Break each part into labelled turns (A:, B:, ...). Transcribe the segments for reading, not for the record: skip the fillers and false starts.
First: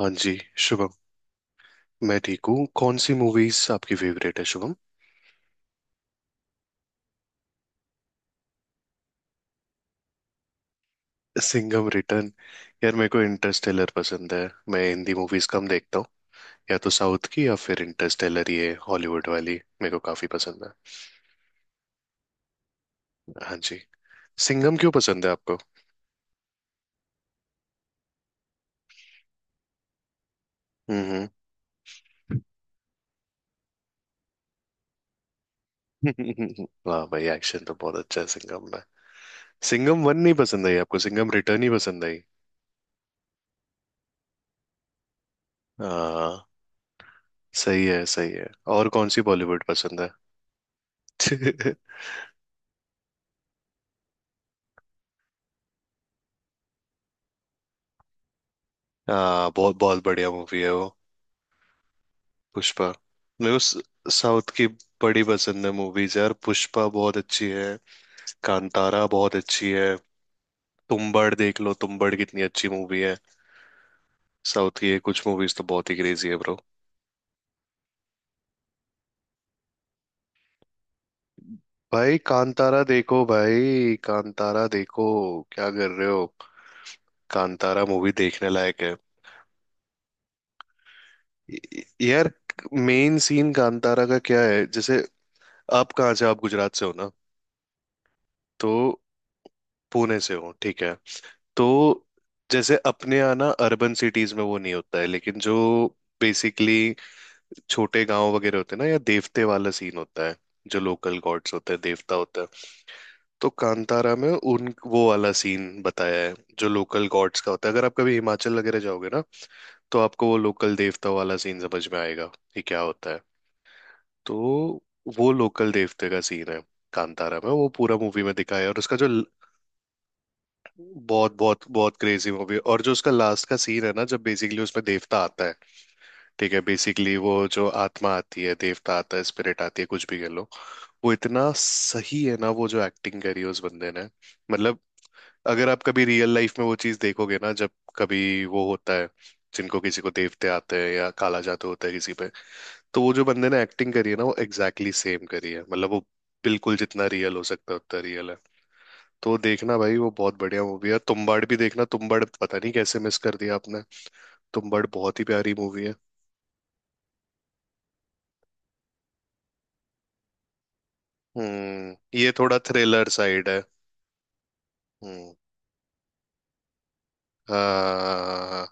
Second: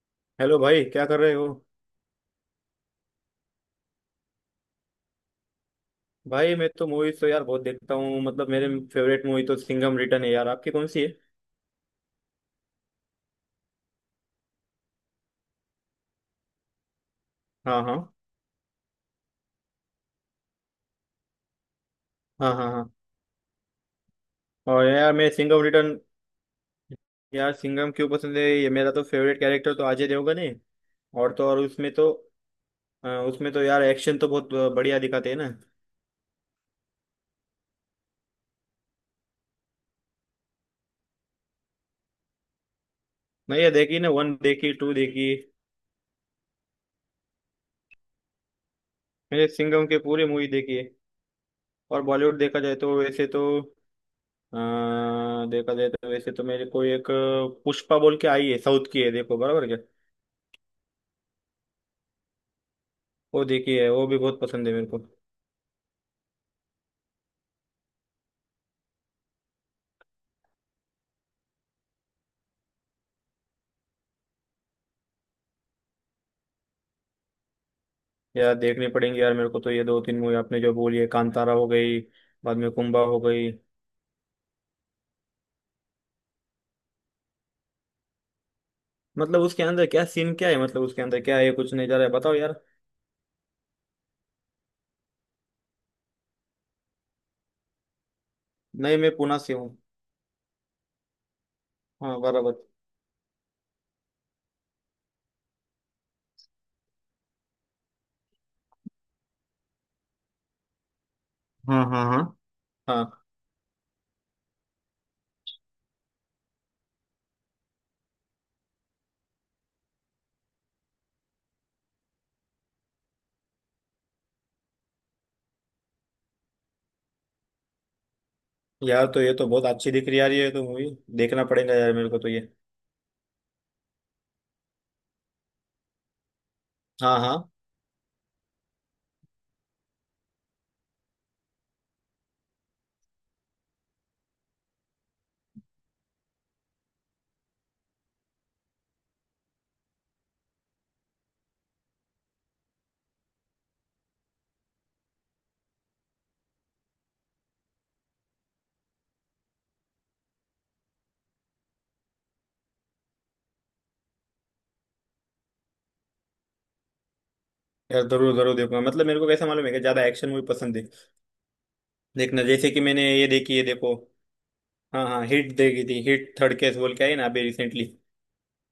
A: हाँ जी।
B: हेलो भाई,
A: शुभम,
B: क्या कर रहे हो।
A: मैं ठीक हूँ। कौन सी मूवीज आपकी फेवरेट है शुभम?
B: भाई मैं तो मूवीज तो यार बहुत देखता हूँ, मतलब मेरे फेवरेट मूवी तो सिंघम रिटर्न है यार, आपकी कौन सी है।
A: सिंघम रिटर्न। यार मेरे को इंटरस्टेलर पसंद है। मैं हिंदी मूवीज कम देखता हूँ। या तो साउथ की या फिर
B: हाँ, हाँ,
A: इंटरस्टेलर, ये हॉलीवुड वाली मेरे को काफी पसंद है।
B: हाँ, हाँ, हाँ।
A: हाँ जी। सिंघम
B: और
A: क्यों
B: यार
A: पसंद
B: मैं
A: है आपको?
B: सिंघम रिटर्न, यार सिंघम क्यों पसंद है, ये मेरा तो फेवरेट कैरेक्टर तो अजय देवगन है।
A: हम्म।
B: और तो और उसमें तो उसमें तो यार एक्शन तो बहुत बढ़िया दिखाते हैं ना।
A: हम्म। वाह भाई, एक्शन तो बहुत अच्छा है सिंघम में। सिंघम वन नहीं पसंद आई आपको? सिंघम रिटर्न ही पसंद आई?
B: मैं ये देखी ना, 1 देखी, 2 देखी।
A: हाँ, सही है सही है। और कौन सी
B: मैंने
A: बॉलीवुड
B: सिंघम के
A: पसंद है?
B: पूरी मूवी देखी है। और बॉलीवुड देखा जाए तो वैसे तो अ, देखा जाए तो वैसे तो मेरे को एक पुष्पा बोल के आई है, साउथ की है, देखो
A: हाँ,
B: बराबर
A: बहुत
B: क्या।
A: बहुत बढ़िया मूवी है वो। पुष्पा।
B: वो
A: मेरे को
B: देखी है, वो भी बहुत
A: साउथ की
B: पसंद है मेरे को।
A: बड़ी पसंद है मूवीज यार। पुष्पा बहुत अच्छी है। कांतारा बहुत अच्छी है। तुम्बाड़ देख लो, तुम्बाड़ कितनी अच्छी मूवी है। साउथ की ये कुछ मूवीज तो बहुत ही क्रेजी है ब्रो।
B: यार देखनी पड़ेंगी यार, मेरे को तो ये दो तीन मूवी आपने जो बोली है, कांतारा हो गई,
A: भाई
B: बाद में
A: कांतारा
B: कुंबा हो
A: देखो,
B: गई।
A: भाई कांतारा देखो। क्या कर रहे हो? कांतारा मूवी देखने लायक है।
B: मतलब उसके अंदर क्या सीन क्या है, मतलब उसके अंदर क्या है, कुछ
A: य-
B: नहीं जा रहा है,
A: यार,
B: बताओ यार।
A: मेन सीन कांतारा का क्या है? जैसे, आप कहाँ से, आप गुजरात से हो ना? तो
B: नहीं, मैं पुणे से हूँ।
A: पुणे से हो, ठीक है। तो
B: हाँ बराबर।
A: जैसे अपने यहाँ ना अर्बन सिटीज में वो नहीं होता है, लेकिन जो बेसिकली छोटे गांव वगैरह होते हैं ना, या देवते वाला सीन होता है, जो लोकल गॉड्स होते हैं,
B: हाँ, हाँ,
A: देवता
B: हाँ,
A: होता है।
B: हाँ।
A: तो कांतारा में उन, वो वाला सीन बताया है जो लोकल गॉड्स का होता है। अगर आप कभी हिमाचल वगैरह जाओगे ना, तो आपको वो लोकल देवता वाला सीन समझ में आएगा कि क्या होता है। तो वो लोकल देवते का सीन है कांतारा में, वो पूरा मूवी में दिखाया है। और उसका
B: यार
A: जो
B: तो ये तो बहुत अच्छी दिख रही यार, ये तो मूवी,
A: बहुत
B: देखना
A: बहुत
B: पड़ेगा यार
A: बहुत
B: मेरे को तो
A: क्रेजी
B: ये।
A: मूवी, और जो उसका लास्ट का सीन है ना, जब बेसिकली उसमें देवता आता है, ठीक है बेसिकली,
B: हाँ,
A: वो
B: हाँ।
A: जो आत्मा आती है, देवता आता है, स्पिरिट आती है कुछ भी कह लो। वो इतना सही है ना, वो जो एक्टिंग करी है उस बंदे ने, मतलब अगर आप कभी रियल लाइफ में वो चीज देखोगे ना, जब कभी वो होता है, जिनको किसी को देवते आते हैं या काला जादू होता है किसी पे, तो वो जो बंदे ने एक्टिंग करी है ना, वो एग्जैक्टली exactly सेम करी है। मतलब वो बिल्कुल जितना रियल हो सकता है उतना रियल है। तो देखना भाई, वो बहुत बढ़िया मूवी है। तुम्बाड़ भी देखना, तुम्बाड़ पता नहीं कैसे मिस कर दिया आपने। तुम्बाड़ बहुत ही प्यारी मूवी है।
B: यार जरूर जरूर देखूंगा, मतलब मेरे को कैसा मालूम है कि ज्यादा एक्शन मूवी पसंद है।
A: हम्म, ये
B: देखना
A: थोड़ा
B: जैसे कि मैंने
A: थ्रिलर
B: ये
A: साइड
B: देखी
A: है।
B: है देखो। हाँ, हाँ,
A: हम्म।
B: हिट देखी थी, हिट थर्ड केस बोल के आई ना अभी रिसेंटली।
A: हाँ।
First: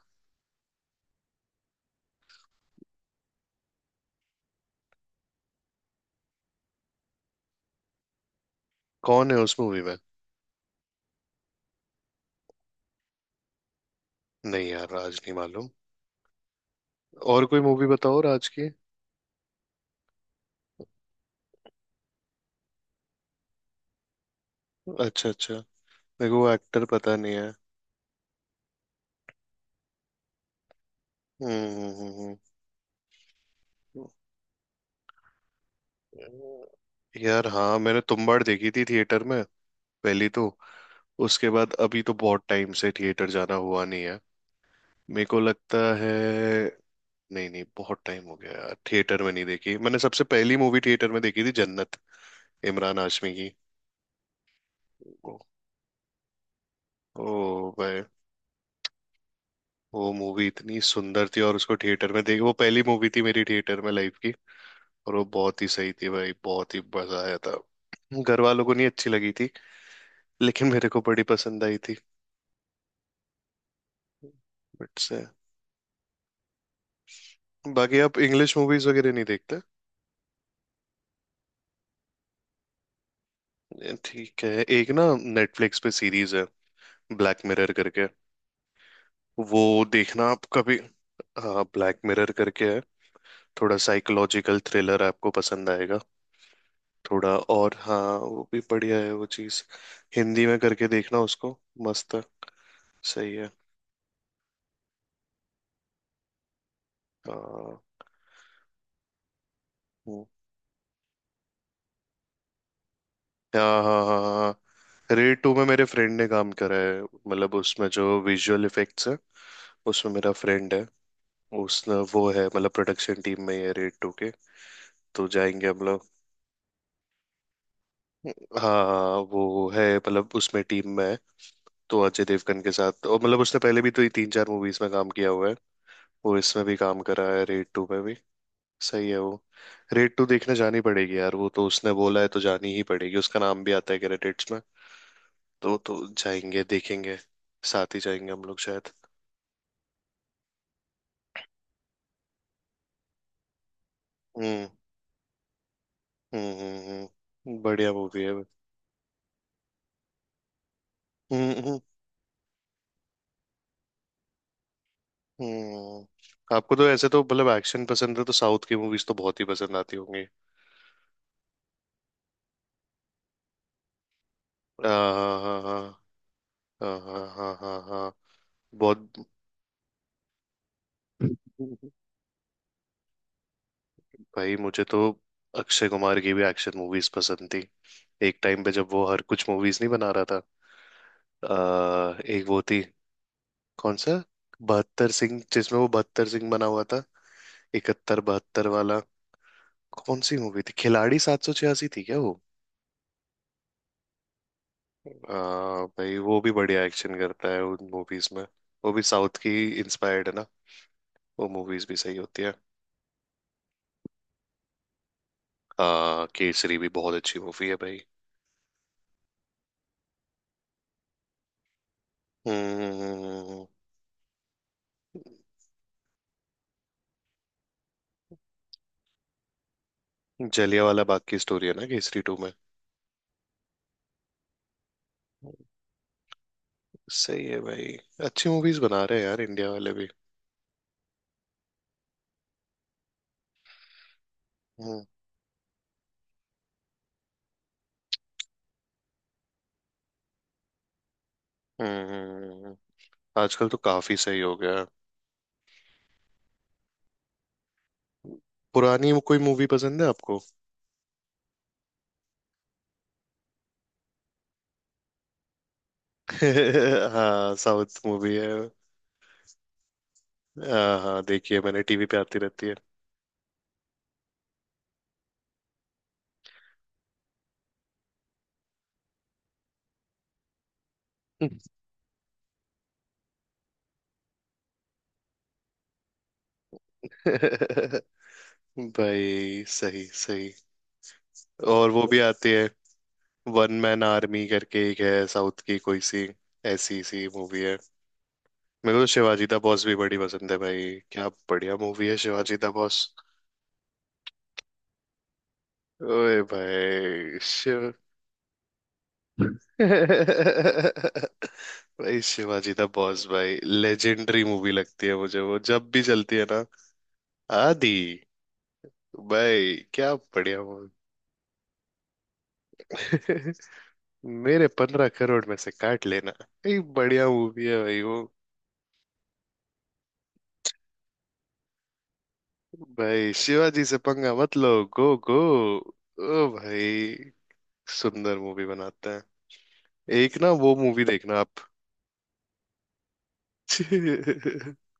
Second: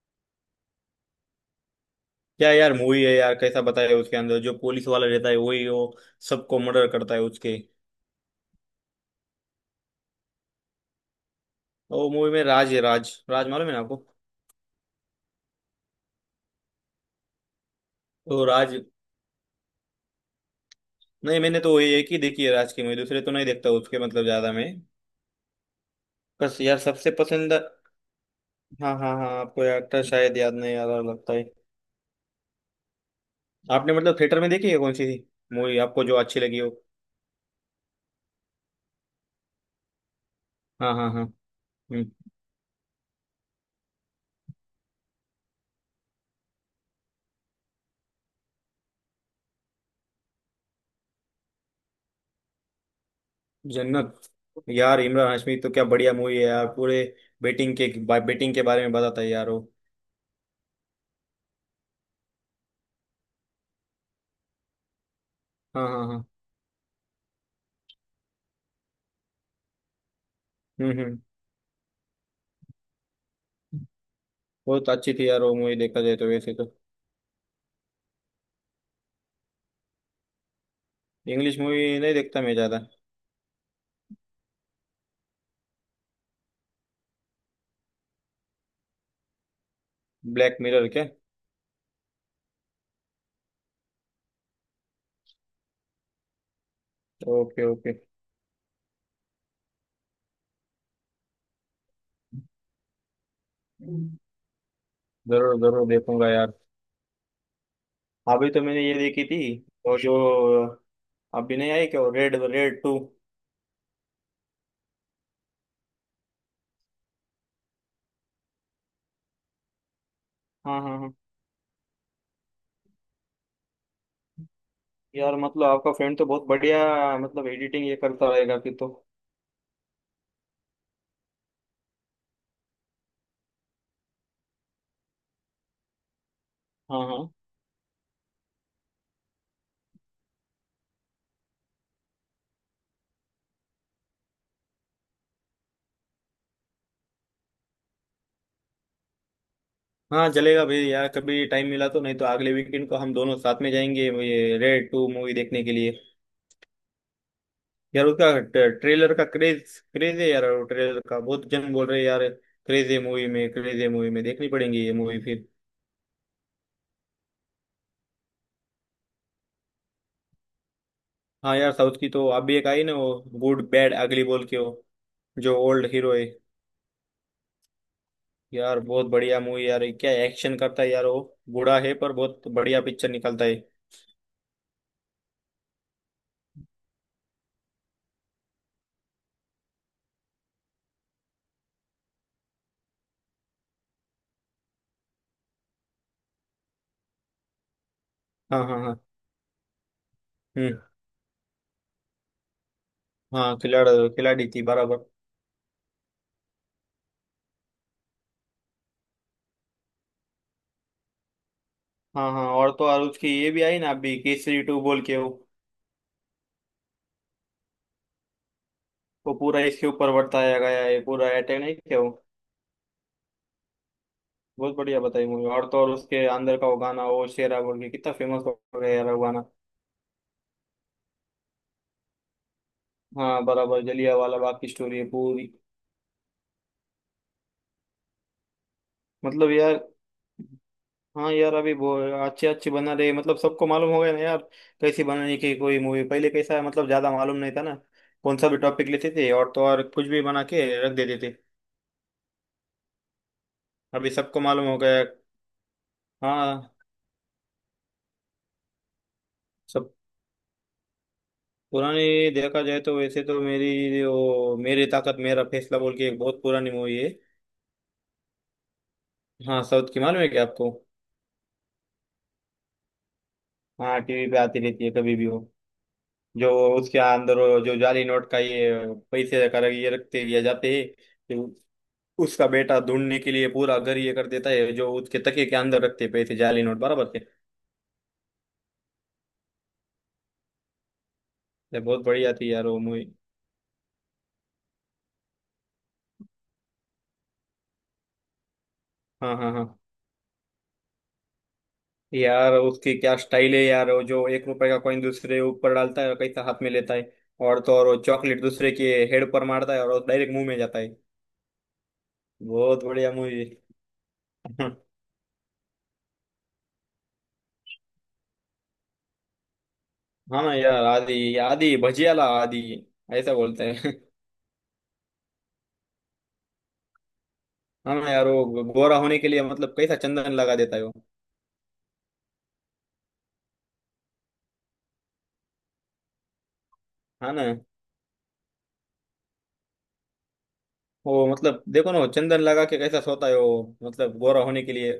B: क्या यार मूवी है यार, कैसा बताया उसके अंदर, जो पुलिस वाला रहता है वही वो सबको मर्डर करता है उसके।
A: कौन है उस मूवी में?
B: तो वो मूवी में राज है, राज राज मालूम है ना आपको।
A: नहीं यार, राज नहीं मालूम। और कोई मूवी बताओ
B: तो
A: राज की।
B: राज, नहीं मैंने तो वही एक ही देखी है राज की मूवी, दूसरे तो नहीं देखता उसके, मतलब ज्यादा मैं।
A: अच्छा अच्छा। मेरे को वो
B: बस यार
A: एक्टर
B: सबसे
A: पता नहीं है।
B: पसंद। हाँ, हाँ, हाँ, आपको एक्टर शायद याद नहीं आ रहा लगता है।
A: हम्म।
B: आपने
A: हम्म।
B: मतलब थिएटर में देखी है कौन सी मूवी आपको जो अच्छी लगी हो।
A: यार हाँ, मैंने तुम्बाड़ देखी थी थिएटर में, पहली तो।
B: हाँ, हाँ, हाँ।
A: उसके बाद अभी
B: हम्म।
A: तो बहुत टाइम से थिएटर जाना हुआ नहीं है। मेरे को लगता है, नहीं नहीं बहुत टाइम हो गया यार थिएटर में नहीं देखी। मैंने सबसे पहली मूवी थिएटर में देखी थी जन्नत, इमरान हाशमी की।
B: जन्नत, यार इमरान
A: ओ,
B: हाशमी तो क्या बढ़िया मूवी है यार, पूरे
A: ओ
B: बेटिंग के,
A: भाई,
B: बेटिंग के बारे में बताता है यार वो।
A: वो मूवी इतनी सुंदर थी और उसको थिएटर में देख, वो पहली मूवी थी मेरी थिएटर में लाइफ की। और वो बहुत ही
B: हाँ,
A: सही
B: हाँ,
A: थी
B: हाँ।
A: भाई, बहुत ही मजा आया था। घर वालों को नहीं अच्छी लगी थी, लेकिन मेरे
B: हम्म,
A: को
B: हम्म।
A: बड़ी पसंद आई थी।
B: बहुत
A: बट्स,
B: अच्छी थी यार वो मूवी, देखा जाए तो वैसे तो।
A: बाकी आप इंग्लिश मूवीज वगैरह नहीं देखते?
B: इंग्लिश मूवी नहीं देखता मैं ज्यादा।
A: ठीक है। एक ना, नेटफ्लिक्स पे सीरीज है ब्लैक मिरर करके, वो देखना आप
B: ब्लैक
A: कभी।
B: मिरर क्या।
A: हाँ, ब्लैक मिरर करके है, थोड़ा साइकोलॉजिकल थ्रिलर, आपको पसंद आएगा थोड़ा।
B: ओके,
A: और
B: ओके।
A: हाँ वो भी बढ़िया है वो चीज। हिंदी में करके देखना उसको, मस्त है। सही है।
B: जरूर जरूर देखूंगा यार।
A: हाँ।
B: अभी तो मैंने ये देखी थी और जो,
A: हम्म।
B: अभी नहीं आई क्या रेड रेड 2।
A: हाँ हाँ हाँ हाँ, रेड टू में मेरे फ्रेंड ने काम करा है, मतलब उसमें जो विजुअल इफेक्ट्स है उसमें मेरा फ्रेंड
B: हाँ,
A: है।
B: हाँ, हाँ।
A: उसने वो है, मतलब प्रोडक्शन टीम में ही है रेड टू के। तो
B: यार मतलब
A: जाएंगे हम
B: आपका
A: लोग।
B: फ्रेंड तो बहुत बढ़िया, मतलब एडिटिंग ये करता रहेगा
A: हाँ
B: फिर
A: हाँ,
B: तो।
A: हाँ, वो है मतलब उसमें टीम में है, तो अजय देवगन के साथ। और मतलब उसने पहले भी तो ये तीन चार मूवीज में काम किया हुआ है, वो इसमें भी काम
B: हाँ,
A: करा
B: हाँ।
A: है रेड टू में भी। सही है वो। रेड टू देखने जानी पड़ेगी यार, वो तो उसने बोला है तो जानी ही पड़ेगी, उसका नाम भी आता है क्रेडिट्स में। तो जाएंगे देखेंगे, साथ ही जाएंगे हम लोग शायद।
B: हाँ चलेगा भाई यार, कभी टाइम मिला तो, नहीं तो अगले वीकेंड को हम दोनों साथ में जाएंगे ये
A: हम्म।
B: रेड 2 मूवी देखने के लिए।
A: हम्म। बढ़िया
B: यार
A: मूवी
B: उसका
A: है, हम्म।
B: ट्रेलर का क्रेज क्रेज है यार वो, ट्रेलर का बहुत जन
A: हम्म
B: बोल रहे हैं यार। क्रेज है मूवी में, क्रेज है मूवी में, देखनी पड़ेंगी ये मूवी फिर।
A: हम्म। आपको तो ऐसे तो मतलब एक्शन पसंद है, तो साउथ की मूवीज तो बहुत ही पसंद आती होंगी।
B: हाँ यार साउथ की तो अभी एक आई ना वो, गुड बैड अगली बोल के, वो
A: हाँ हाँ
B: जो ओल्ड
A: हाँ
B: हीरो है।
A: हाँ। हाँ हाँ हाँ हाँ, हाँ,
B: यार बहुत
A: बहुत।
B: बढ़िया मूवी यार, क्या एक्शन करता है यार वो, बूढ़ा है पर बहुत बढ़िया पिक्चर निकलता है।
A: भाई मुझे तो अक्षय कुमार की भी एक्शन मूवीज पसंद थी, एक टाइम पे जब वो हर कुछ मूवीज नहीं बना रहा था। एक वो थी, कौन सा, बहत्तर सिंह, जिसमें वो बहत्तर सिंह बना हुआ था, 71
B: हाँ,
A: 72
B: हाँ,
A: वाला।
B: हाँ।
A: कौन सी मूवी थी,
B: हम्म।
A: खिलाड़ी 786 थी क्या वो?
B: हाँ, खिलाड़ी, खिलाड़ी थी बराबर।
A: भाई वो भी बढ़िया एक्शन करता है उन मूवीज में। वो भी साउथ की इंस्पायर्ड है ना, वो मूवीज भी सही
B: हाँ,
A: होती
B: हाँ,
A: है।
B: और तो और उसकी ये भी आई ना अभी केसरी 2 बोल के वो
A: केसरी भी बहुत अच्छी मूवी है भाई।
B: वो पूरा इसके ऊपर वर्ताया गया है, पूरा अटैक नहीं क्या वो,
A: हम्म। हम्म, हम्म, हम्म,
B: बहुत बढ़िया बताई
A: हम्म।
B: मूवी। और तो और उसके अंदर का वो गाना, वो शेरा बोल के, कितना फेमस हो गया यार वो गाना।
A: जलियांवाला बाग की स्टोरी है ना केसरी टू में।
B: हाँ बराबर, जलिया वाला बाग की स्टोरी है पूरी।
A: सही है भाई, अच्छी मूवीज बना रहे हैं यार
B: मतलब
A: इंडिया
B: यार,
A: वाले भी।
B: हाँ यार अभी बहुत अच्छे अच्छे बना रहे, मतलब सबको मालूम हो गया ना यार,
A: हम्म।
B: कैसी बनाने की। कोई मूवी पहले कैसा है, मतलब ज्यादा मालूम नहीं था ना, कौन सा भी टॉपिक लेते थे और तो और कुछ भी बना के रख देते थे।
A: हम्म हम्म, हम्म। आजकल तो
B: अभी
A: काफी सही
B: सबको
A: हो
B: मालूम हो
A: गया है।
B: गया। हाँ।
A: पुरानी कोई मूवी
B: सब
A: पसंद है आपको?
B: पुरानी, देखा जाए तो वैसे तो मेरी वो, मेरी ताकत मेरा फैसला बोल के एक बहुत पुरानी मूवी है।
A: हाँ, साउथ मूवी है।
B: हाँ, साउथ की, मालूम है क्या आपको।
A: हाँ हाँ, देखिए मैंने, टीवी पे आती रहती है।
B: हाँ टीवी पे आती रहती है कभी भी वो, जो उसके अंदर वो जो जाली नोट का ये पैसे कर ये रखते दिया जाते हैं, तो उसका बेटा ढूंढने के लिए पूरा घर ये कर देता है, जो उसके तकिए के अंदर रखते हैं पैसे जाली नोट बराबर से।
A: भाई सही सही,
B: ये
A: और वो
B: बहुत
A: भी
B: बढ़िया
A: आती
B: थी यार
A: है।
B: वो मूवी।
A: वन मैन आर्मी करके एक है साउथ की कोई सी, ऐसी सी मूवी है। मेरे को तो
B: हाँ,
A: शिवाजी
B: हाँ,
A: द
B: हाँ।
A: बॉस भी बड़ी पसंद है भाई। क्या बढ़िया मूवी है
B: यार
A: शिवाजी द
B: उसकी
A: बॉस।
B: क्या स्टाइल है यार, वो जो एक रुपए का कॉइन दूसरे ऊपर डालता है और
A: ओए
B: कैसा हाथ में लेता है,
A: भाई
B: और तो और
A: शिव,
B: वो चॉकलेट दूसरे के हेड पर मारता है और डायरेक्ट मुंह में जाता है।
A: भाई शिवाजी
B: बहुत
A: द
B: बढ़िया
A: बॉस,
B: मूवी।
A: भाई लेजेंडरी मूवी लगती है मुझे। वो जब भी चलती है ना, आदि, भाई क्या
B: हाँ
A: बढ़िया
B: यार
A: मूवी।
B: आदि आदि भजियाला आदि ऐसा बोलते हैं।
A: मेरे 15 करोड़ में से काट लेना, ये बढ़िया मूवी है
B: हाँ
A: भाई
B: ना
A: वो।
B: यार, वो गोरा होने के लिए मतलब कैसा चंदन लगा देता है वो।
A: भाई शिवाजी से पंगा मत लो, गो गो। ओ भाई,
B: हाँ ना,
A: सुंदर मूवी बनाते हैं। एक ना वो मूवी
B: वो
A: देखना
B: मतलब
A: आप।
B: देखो ना, वो चंदन लगा के कैसा सोता है वो मतलब गोरा होने के लिए।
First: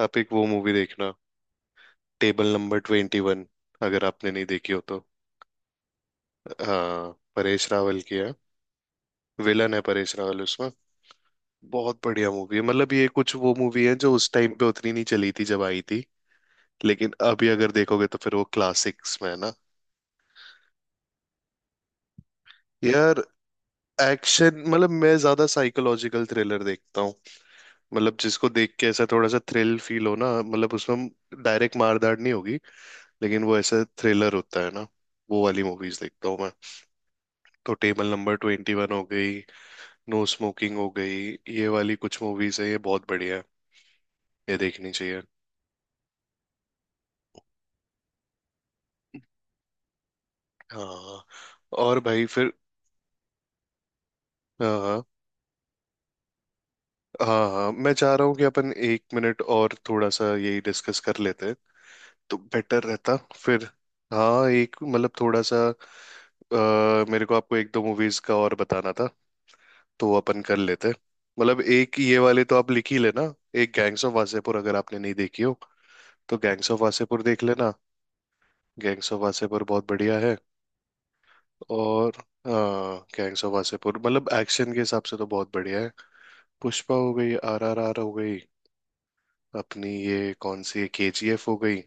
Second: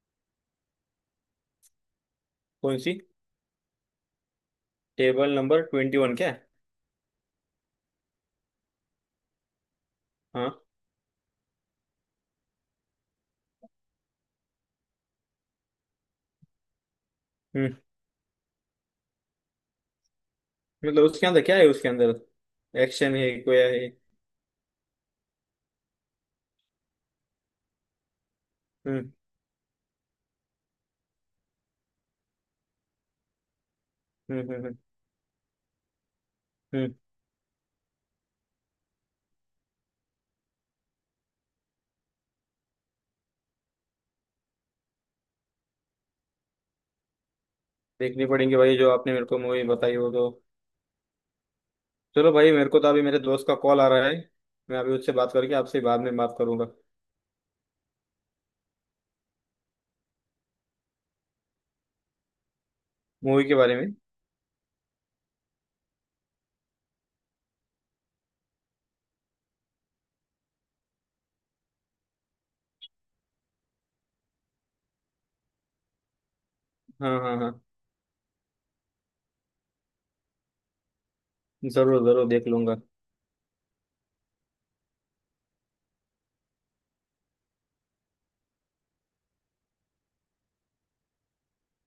A: आप एक वो मूवी देखना, टेबल नंबर
B: कौन सी।
A: 21, अगर आपने नहीं देखी हो तो।
B: टेबल नंबर 21 क्या।
A: हाँ, परेश रावल की है, विलन है परेश रावल
B: हाँ।
A: उसमें। बहुत बढ़िया मूवी है, मतलब ये कुछ वो मूवी है जो उस टाइम पे उतनी नहीं चली थी जब आई थी, लेकिन अभी अगर
B: हम्म।
A: देखोगे तो फिर वो क्लासिक्स में है ना।
B: मतलब उसके अंदर क्या है, उसके अंदर एक्शन
A: यार
B: है कोया है।
A: एक्शन, मतलब मैं ज्यादा साइकोलॉजिकल थ्रिलर देखता हूँ। मतलब जिसको देख के ऐसा
B: हम्म,
A: थोड़ा सा थ्रिल फील हो ना, मतलब उसमें डायरेक्ट मारधाड़ नहीं होगी, लेकिन वो ऐसा थ्रिलर
B: हम्म, हम्म,
A: होता है
B: हम्म,
A: ना। वो वाली मूवीज देखता हूँ मैं।
B: हम्म।
A: तो टेबल नंबर 21 हो गई, नो स्मोकिंग हो गई, ये वाली कुछ मूवीज है, ये बहुत बढ़िया है, ये देखनी चाहिए।
B: देखनी पड़ेंगे भाई जो आपने मेरे को मूवी बताई हो तो।
A: हाँ, और भाई
B: चलो
A: फिर।
B: भाई मेरे को तो अभी मेरे दोस्त का कॉल आ रहा है, मैं अभी
A: हाँ
B: उससे बात करके आपसे बाद में बात करूंगा।
A: हाँ, हाँ मैं चाह रहा हूँ कि अपन 1 मिनट और थोड़ा सा यही डिस्कस कर लेते हैं, तो बेटर रहता
B: मूवी के
A: फिर।
B: बारे में।
A: हाँ, एक मतलब थोड़ा सा, मेरे को आपको एक दो मूवीज का और बताना था, तो अपन कर लेते हैं। मतलब एक ये वाले तो आप लिख ही लेना। एक गैंग्स ऑफ वासेपुर, अगर आपने नहीं देखी हो तो गैंग्स ऑफ
B: हाँ,
A: वासेपुर
B: हाँ,
A: देख
B: हाँ।
A: लेना, गैंग्स ऑफ वासेपुर बहुत बढ़िया है।
B: जरूर
A: और
B: जरूर देख लूंगा।
A: हाँ, गैंग्स ऑफ वासेपुर मतलब एक्शन के हिसाब से तो बहुत बढ़िया है। पुष्पा हो गई, RRR हो गई, अपनी ये कौन सी है, KGF हो गई,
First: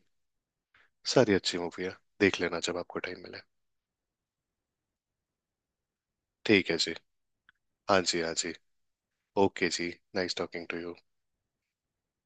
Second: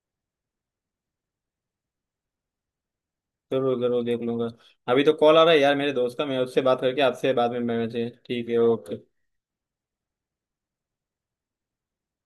A: सारी अच्छी मूवी है, देख लेना जब आपको टाइम मिले।
B: जरूर जरूर देख लूंगा। अभी तो कॉल आ रहा है यार मेरे दोस्त का, मैं उससे
A: ठीक है
B: बात
A: जी,
B: करके आपसे बाद में मिलना
A: हाँ
B: चाहिए,
A: जी हाँ
B: ठीक
A: जी,
B: है ओके।
A: ओके जी, नाइस टॉकिंग टू यू।